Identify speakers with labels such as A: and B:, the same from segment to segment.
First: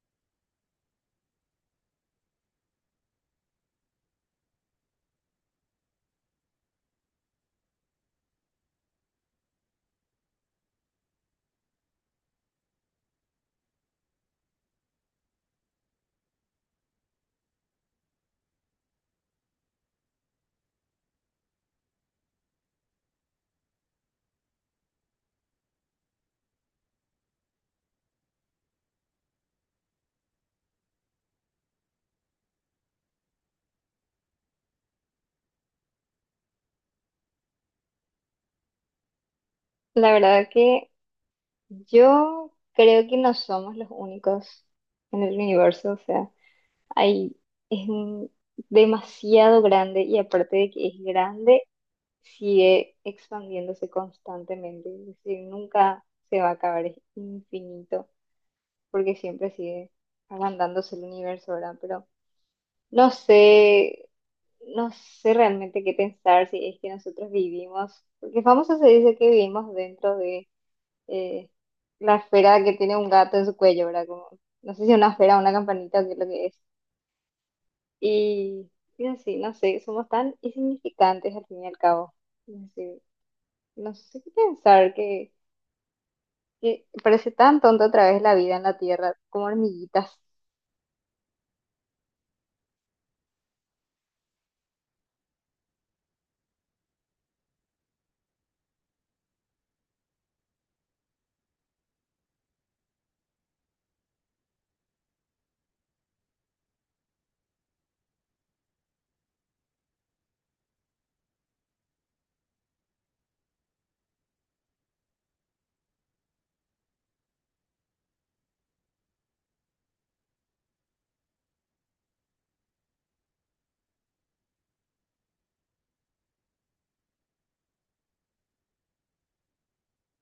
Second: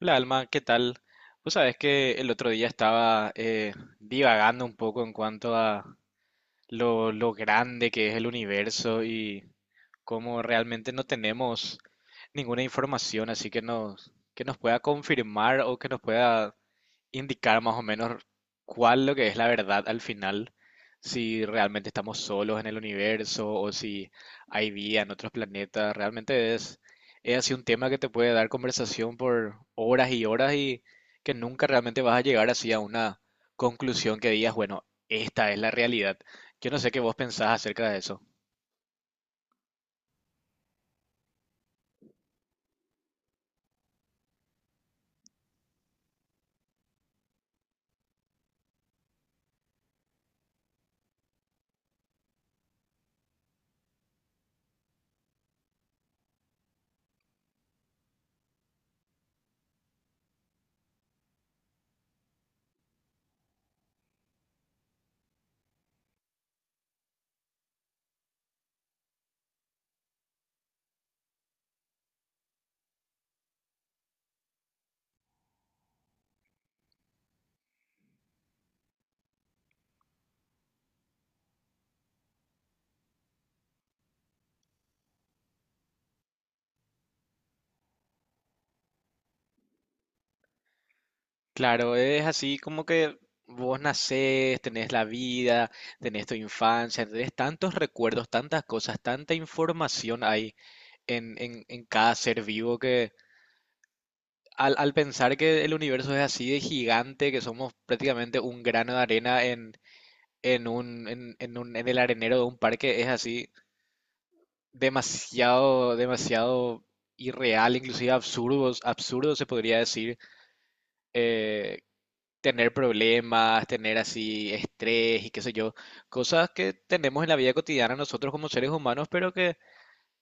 A: Hola Alma, ¿qué tal? Vos sabés que el otro día estaba divagando un poco en cuanto a lo grande que es el universo y cómo realmente no tenemos ninguna información así que que nos pueda confirmar o que nos pueda indicar más o menos cuál lo que es la verdad al final, si realmente estamos solos en el universo o si hay vida en otros planetas. Realmente es así un tema que te puede dar conversación por horas y horas y que nunca realmente vas a llegar así a una conclusión que digas, bueno, esta es la realidad. Yo no sé qué vos pensás acerca de eso.
B: La verdad que yo creo que no somos los únicos en el universo, o sea, hay, es un- demasiado grande y aparte de que es grande, sigue expandiéndose constantemente, es decir, nunca se va a acabar, es infinito, porque siempre sigue agrandándose el universo, ¿verdad? Pero no sé, no sé realmente qué pensar si es que nosotros vivimos, porque famoso se dice que vivimos dentro de eh, la esfera que tiene un gato en su cuello, ¿verdad? Como, no sé si una esfera o una campanita o qué es lo que es. Y, y así, no sé, somos tan insignificantes al fin y al cabo. No sé, no sé qué pensar, que parece tan tonto otra vez la vida en la Tierra, como hormiguitas.
A: Claro, es así como que vos nacés, tenés la vida, tenés tu infancia, tenés tantos recuerdos, tantas cosas, tanta información ahí en cada ser vivo que al pensar que el universo es así de gigante, que somos prácticamente un grano de arena en el arenero de un parque, es así demasiado, demasiado irreal, inclusive absurdo, absurdo se podría decir eh, tener problemas, tener así estrés y qué sé yo, cosas que tenemos en la vida cotidiana nosotros como seres humanos, pero que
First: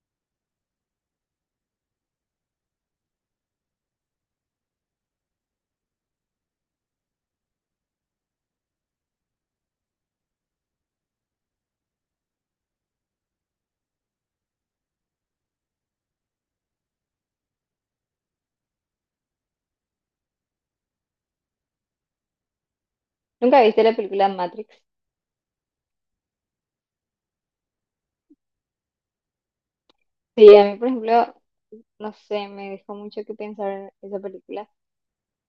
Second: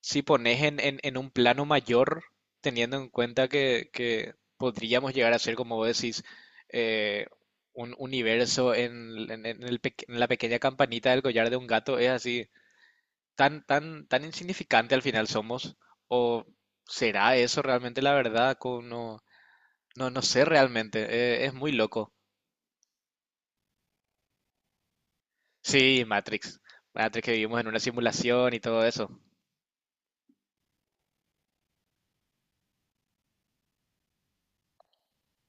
A: si pones en un plano mayor, teniendo en cuenta que podríamos llegar a ser, como vos decís, eh, un universo en la pequeña campanita del collar de un gato, es así, tan, tan, tan insignificante al final somos, o será eso realmente la verdad, no, no, no sé realmente, es muy loco.
B: ¿Nunca viste la película Matrix?
A: Sí, Matrix. Matrix que vivimos en una simulación y todo eso.
B: Sí, a mí, por ejemplo, no sé, me dejó mucho que pensar esa película.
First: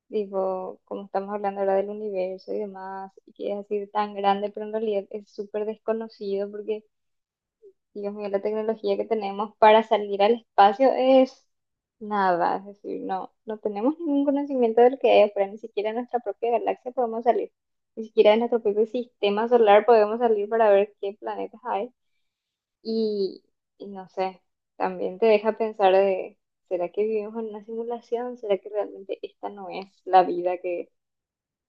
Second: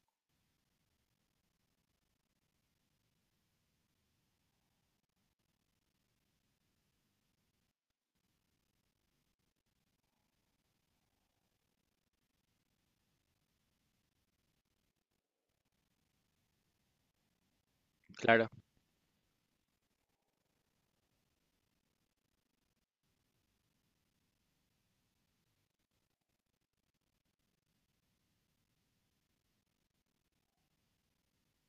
B: Digo, como estamos hablando ahora del universo y demás, y que es así tan grande, pero en realidad es súper desconocido porque Dios mío, la tecnología que tenemos para salir al espacio es nada, es decir, no tenemos ningún conocimiento de lo que hay afuera, ni siquiera en nuestra propia galaxia podemos salir, ni siquiera en
A: Claro.
B: nuestro propio sistema solar podemos salir para ver qué planetas hay. Y, y no sé, también te deja pensar de, ¿será que vivimos en una simulación? ¿Será que realmente esta no es la vida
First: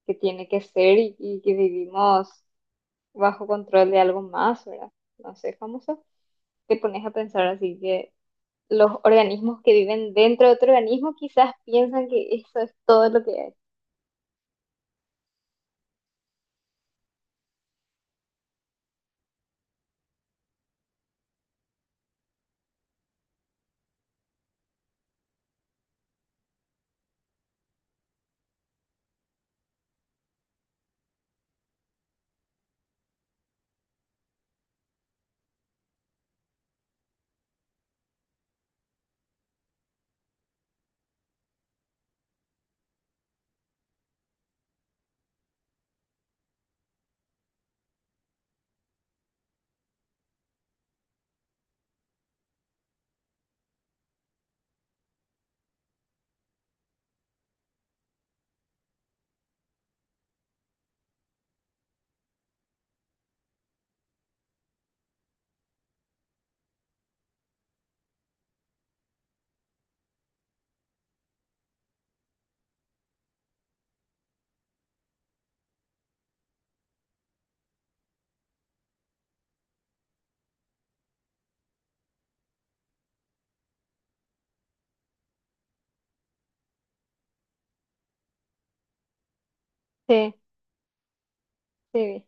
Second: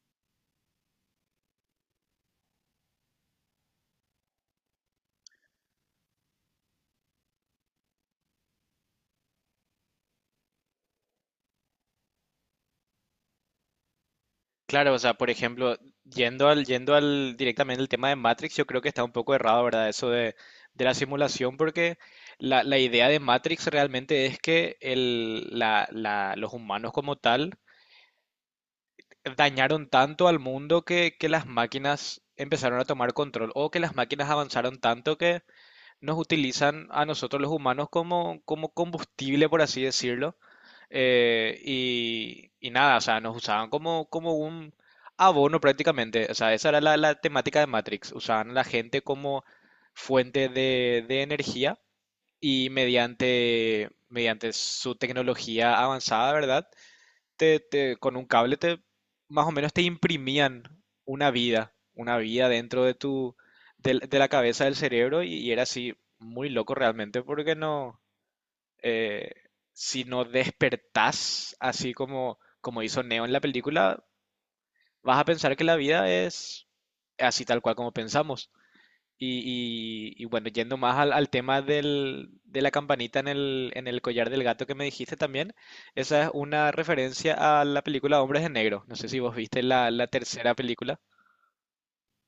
B: que tiene que ser y que vivimos bajo control de algo más, ¿verdad? No sé, famoso te pones a pensar así que los organismos que viven dentro de otro organismo quizás piensan que eso es todo lo que hay.
A: Claro, o sea, por ejemplo, yendo al directamente el tema de Matrix, yo creo que está un poco errado, ¿verdad? Eso de la simulación, porque la idea de Matrix realmente es que los humanos como tal dañaron tanto al mundo que las máquinas empezaron a tomar control, o que las máquinas avanzaron tanto que nos utilizan a nosotros los humanos como combustible, por así decirlo. Y nada, o sea, nos usaban como un abono prácticamente. O sea, esa era la temática de Matrix. Usaban a la gente como fuente de energía y mediante su tecnología avanzada, ¿verdad? Con un cable te, más o menos te imprimían una vida dentro de la cabeza del cerebro y era así muy loco realmente porque no eh, si no despertás así como hizo Neo en la película, vas a pensar que la vida es así tal cual como pensamos. Y bueno, yendo más al tema de la campanita en el collar del gato que me dijiste también, esa es una referencia a la película Hombres de Negro. No sé si vos viste la
B: Sí,
A: tercera película.
B: sí.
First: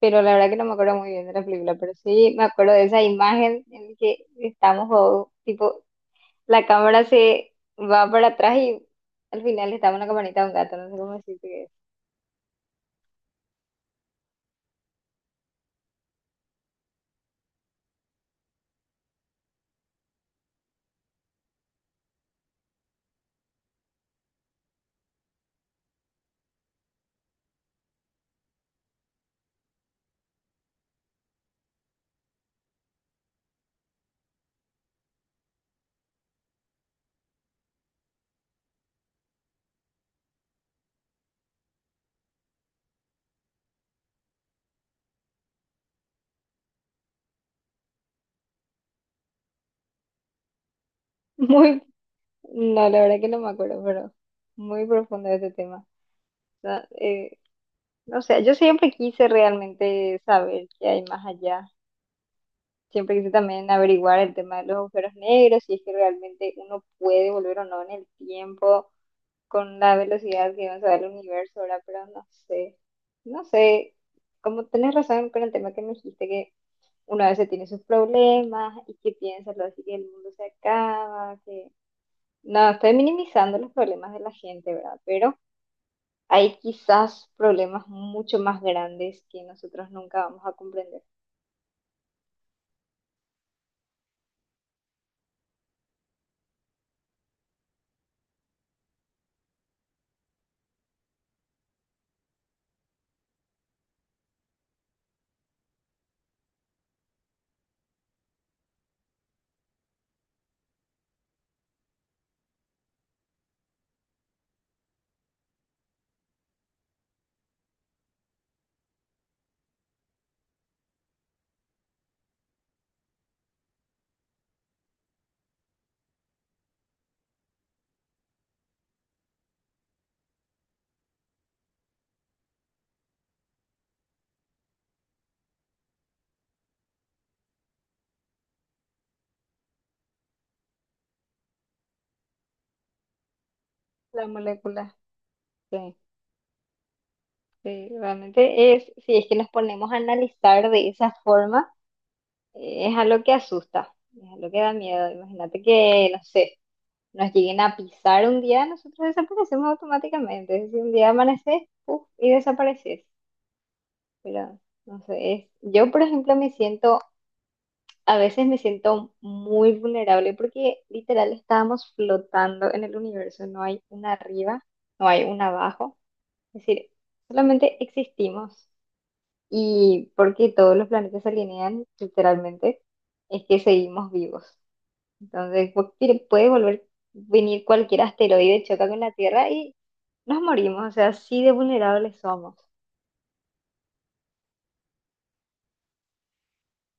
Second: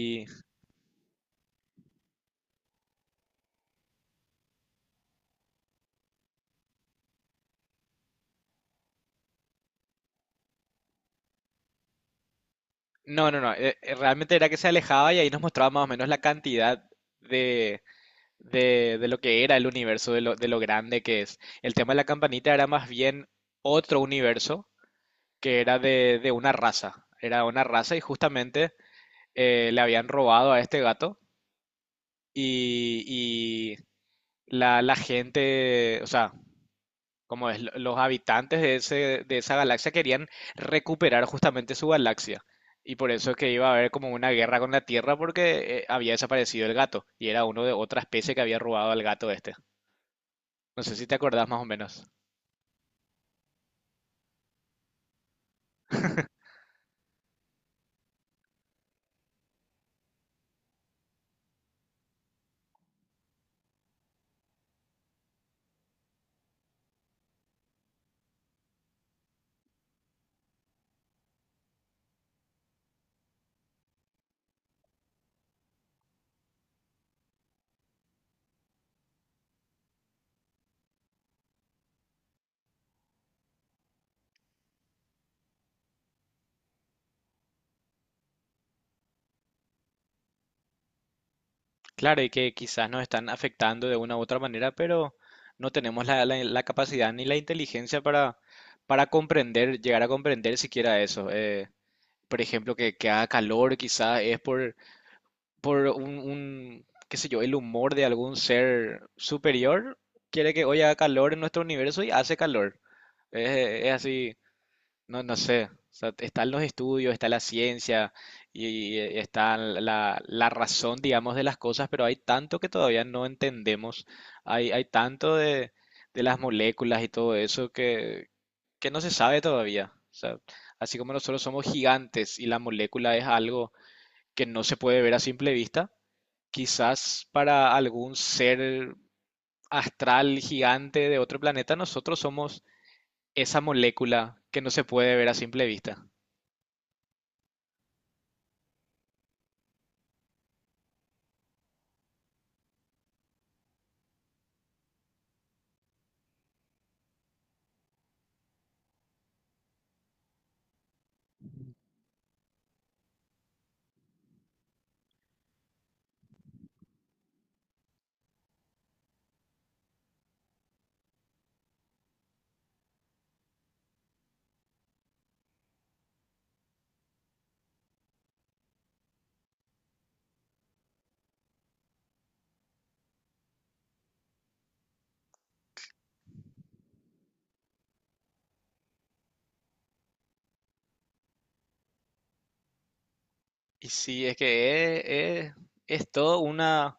B: Pero la verdad que no me acuerdo muy bien de la película, pero sí me acuerdo de esa imagen en que estamos, o, tipo, la cámara se va para atrás y al final estaba una campanita de un gato, no sé cómo decirte que es.
A: no, no, no, realmente era que se alejaba y ahí nos mostraba más o menos la cantidad de, de lo que era el universo, de lo grande que es. El tema de la campanita era más bien otro universo que era de una raza. Era una raza y justamente le habían robado a este gato y la gente, o sea, como es, los habitantes de esa galaxia querían recuperar justamente su galaxia. Y por eso es que iba a haber como una guerra con la Tierra porque había desaparecido el gato y era uno de otra especie que había robado al gato este. No sé si te acordás más o
B: Muy,
A: menos.
B: no, la verdad que no me acuerdo, pero muy profundo ese tema. No, no sé, yo siempre quise realmente saber qué hay más allá, siempre quise también averiguar el tema de los agujeros negros, si es que realmente uno puede volver o no en el tiempo con la velocidad que avanza el universo ahora, pero no sé, no sé, como tenés razón con el tema que me dijiste que uno a veces tiene sus problemas y que piensa lo así que el mundo se acaba, que no, estoy minimizando los problemas de la gente, ¿verdad? Pero hay quizás problemas mucho más grandes que nosotros nunca vamos a comprender.
A: Claro, y que quizás nos están afectando de una u otra manera, pero no tenemos la capacidad ni la inteligencia para comprender, llegar a comprender siquiera eso. Por ejemplo, que haga calor, quizás es por un, qué sé yo, el humor de algún ser superior. Quiere que hoy haga calor en nuestro universo y hace calor. Es así. No, no sé. O sea, están los estudios, está la ciencia y está la razón, digamos, de las cosas, pero hay tanto que todavía no entendemos. Hay tanto de las moléculas y todo eso que no se sabe todavía. O sea, así como nosotros somos gigantes y la molécula es algo que no se puede ver a simple vista, quizás para algún ser astral gigante de otro planeta, nosotros somos esa
B: La
A: molécula que no se
B: molécula.
A: puede ver a simple
B: Sí.
A: vista.
B: Sí, realmente es, si es que nos ponemos a analizar de esa forma, es algo que asusta, es algo que da miedo. Imagínate que, no sé, nos lleguen a pisar un día, nosotros desaparecemos automáticamente. Si un día amaneces, puf, y desapareces. Pero, no sé, es- yo, por ejemplo, me siento, a veces me siento muy vulnerable porque literal estábamos flotando en el universo, no hay una arriba, no hay un abajo. Es decir, solamente existimos. Y porque todos los planetas se alinean, literalmente, es que seguimos vivos. Entonces, puede volver, venir cualquier asteroide, choca con la Tierra y nos morimos. O sea, así de vulnerables somos.
A: Y sí, es que es, es- es todo una,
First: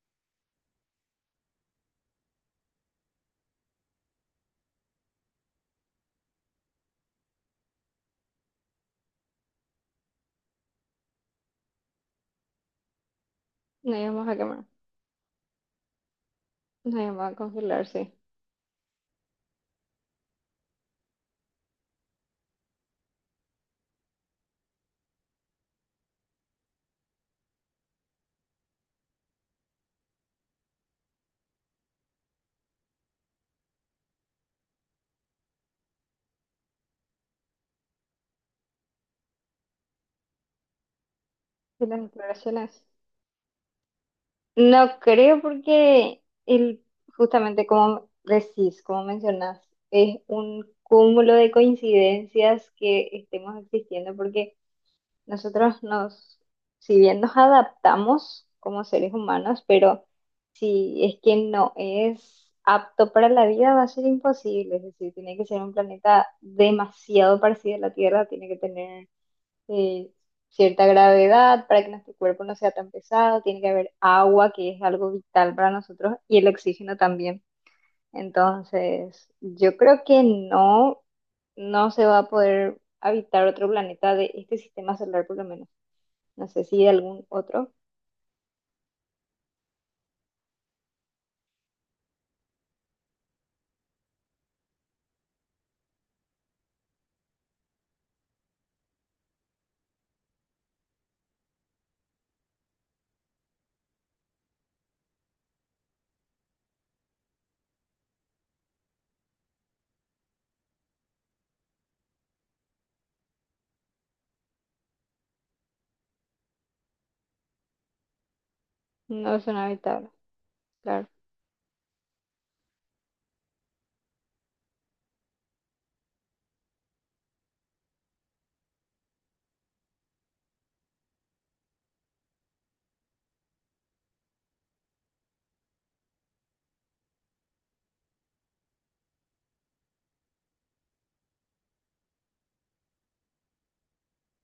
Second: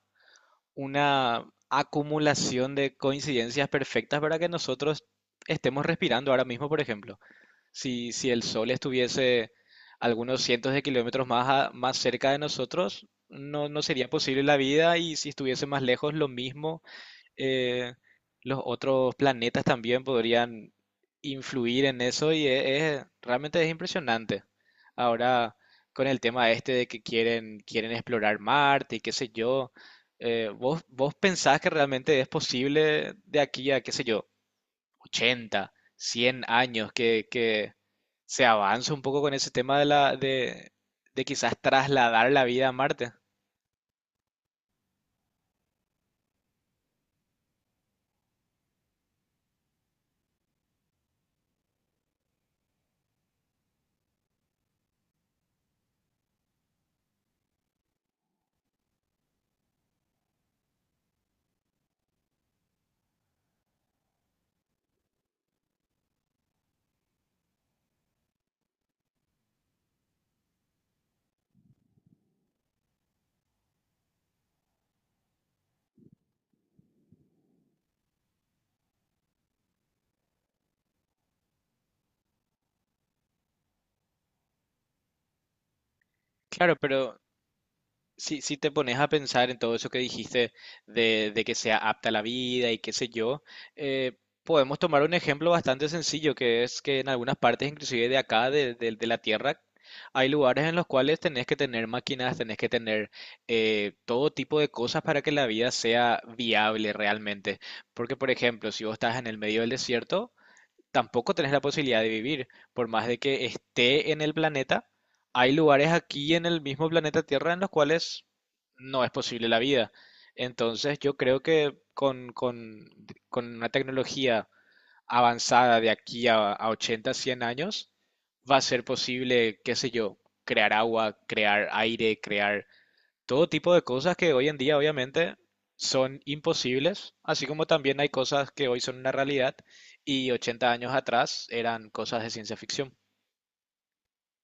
A: una acumulación de coincidencias perfectas para que nosotros estemos respirando ahora mismo, por ejemplo. Si el sol estuviese algunos cientos de kilómetros más, más cerca de nosotros, no, no
B: Nos
A: sería
B: íbamos a
A: posible la
B: quemar,
A: vida y si estuviese más lejos, lo mismo.
B: nos íbamos a congelar,
A: eh,
B: sí.
A: los otros planetas también podrían influir en eso y es, realmente es impresionante. Ahora, con el tema este de que quieren explorar Marte y qué sé yo, ¿vos pensás que realmente es posible de aquí a, qué sé yo, 80 100 años que se avance un poco con ese tema de quizás
B: ¿Y las
A: trasladar la vida a
B: exploraciones?
A: Marte?
B: No creo porque el, justamente como decís, como mencionás, es un cúmulo de coincidencias que estemos existiendo porque nosotros nos, si bien nos adaptamos como seres humanos, pero si es que no es apto para la vida, va a ser imposible. Es decir, tiene que ser un planeta demasiado parecido a la Tierra, tiene que tener eh, cierta gravedad para que nuestro cuerpo no sea tan pesado, tiene que haber agua, que es algo vital para nosotros, y el oxígeno también. Entonces, yo creo que no, no se va a poder habitar otro planeta de este sistema solar, por lo menos. No sé
A: Claro,
B: si
A: pero
B: algún otro.
A: si te pones a pensar en todo eso que dijiste de que sea apta a la vida y qué sé yo, eh, podemos tomar un ejemplo bastante sencillo, que es que en algunas partes, inclusive de acá, de la Tierra, hay lugares en los cuales tenés que tener máquinas, tenés que tener todo tipo de cosas para que la vida sea viable realmente. Porque, por ejemplo, si vos estás en el medio del desierto, tampoco tenés la posibilidad de vivir. Por más de que esté en el planeta, hay lugares aquí en el mismo planeta Tierra en los cuales no es
B: No es
A: posible la
B: una
A: vida.
B: habitable,
A: Entonces
B: claro.
A: yo creo que con una tecnología avanzada de aquí a, 80, 100 años, va a ser posible, qué sé yo, crear agua, crear aire, crear todo tipo de cosas que hoy en día obviamente son imposibles, así como también hay cosas que hoy son una realidad y 80 años atrás eran cosas de ciencia ficción.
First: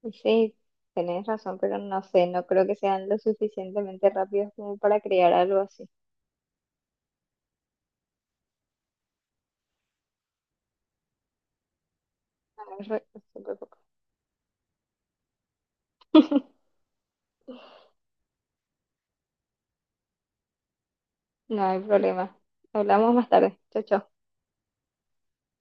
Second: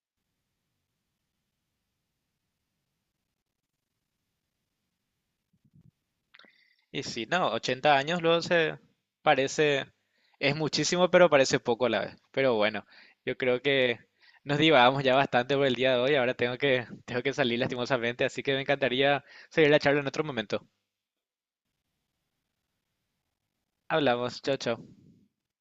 B: Y sí, tenés razón, pero no sé, no creo que sean lo suficientemente rápidos como para crear algo así.
A: Y sí, no, 80 años luego se parece, es muchísimo, pero parece poco a la vez. Pero
B: A ver,
A: bueno,
B: re-
A: yo
B: súper
A: creo
B: poco.
A: que nos divagamos ya bastante por el día de hoy, ahora tengo que salir lastimosamente, así que me encantaría seguir la charla en otro momento.
B: No hay problema. Hablamos más tarde. Chao, chao.
A: Hablamos, chao, chao.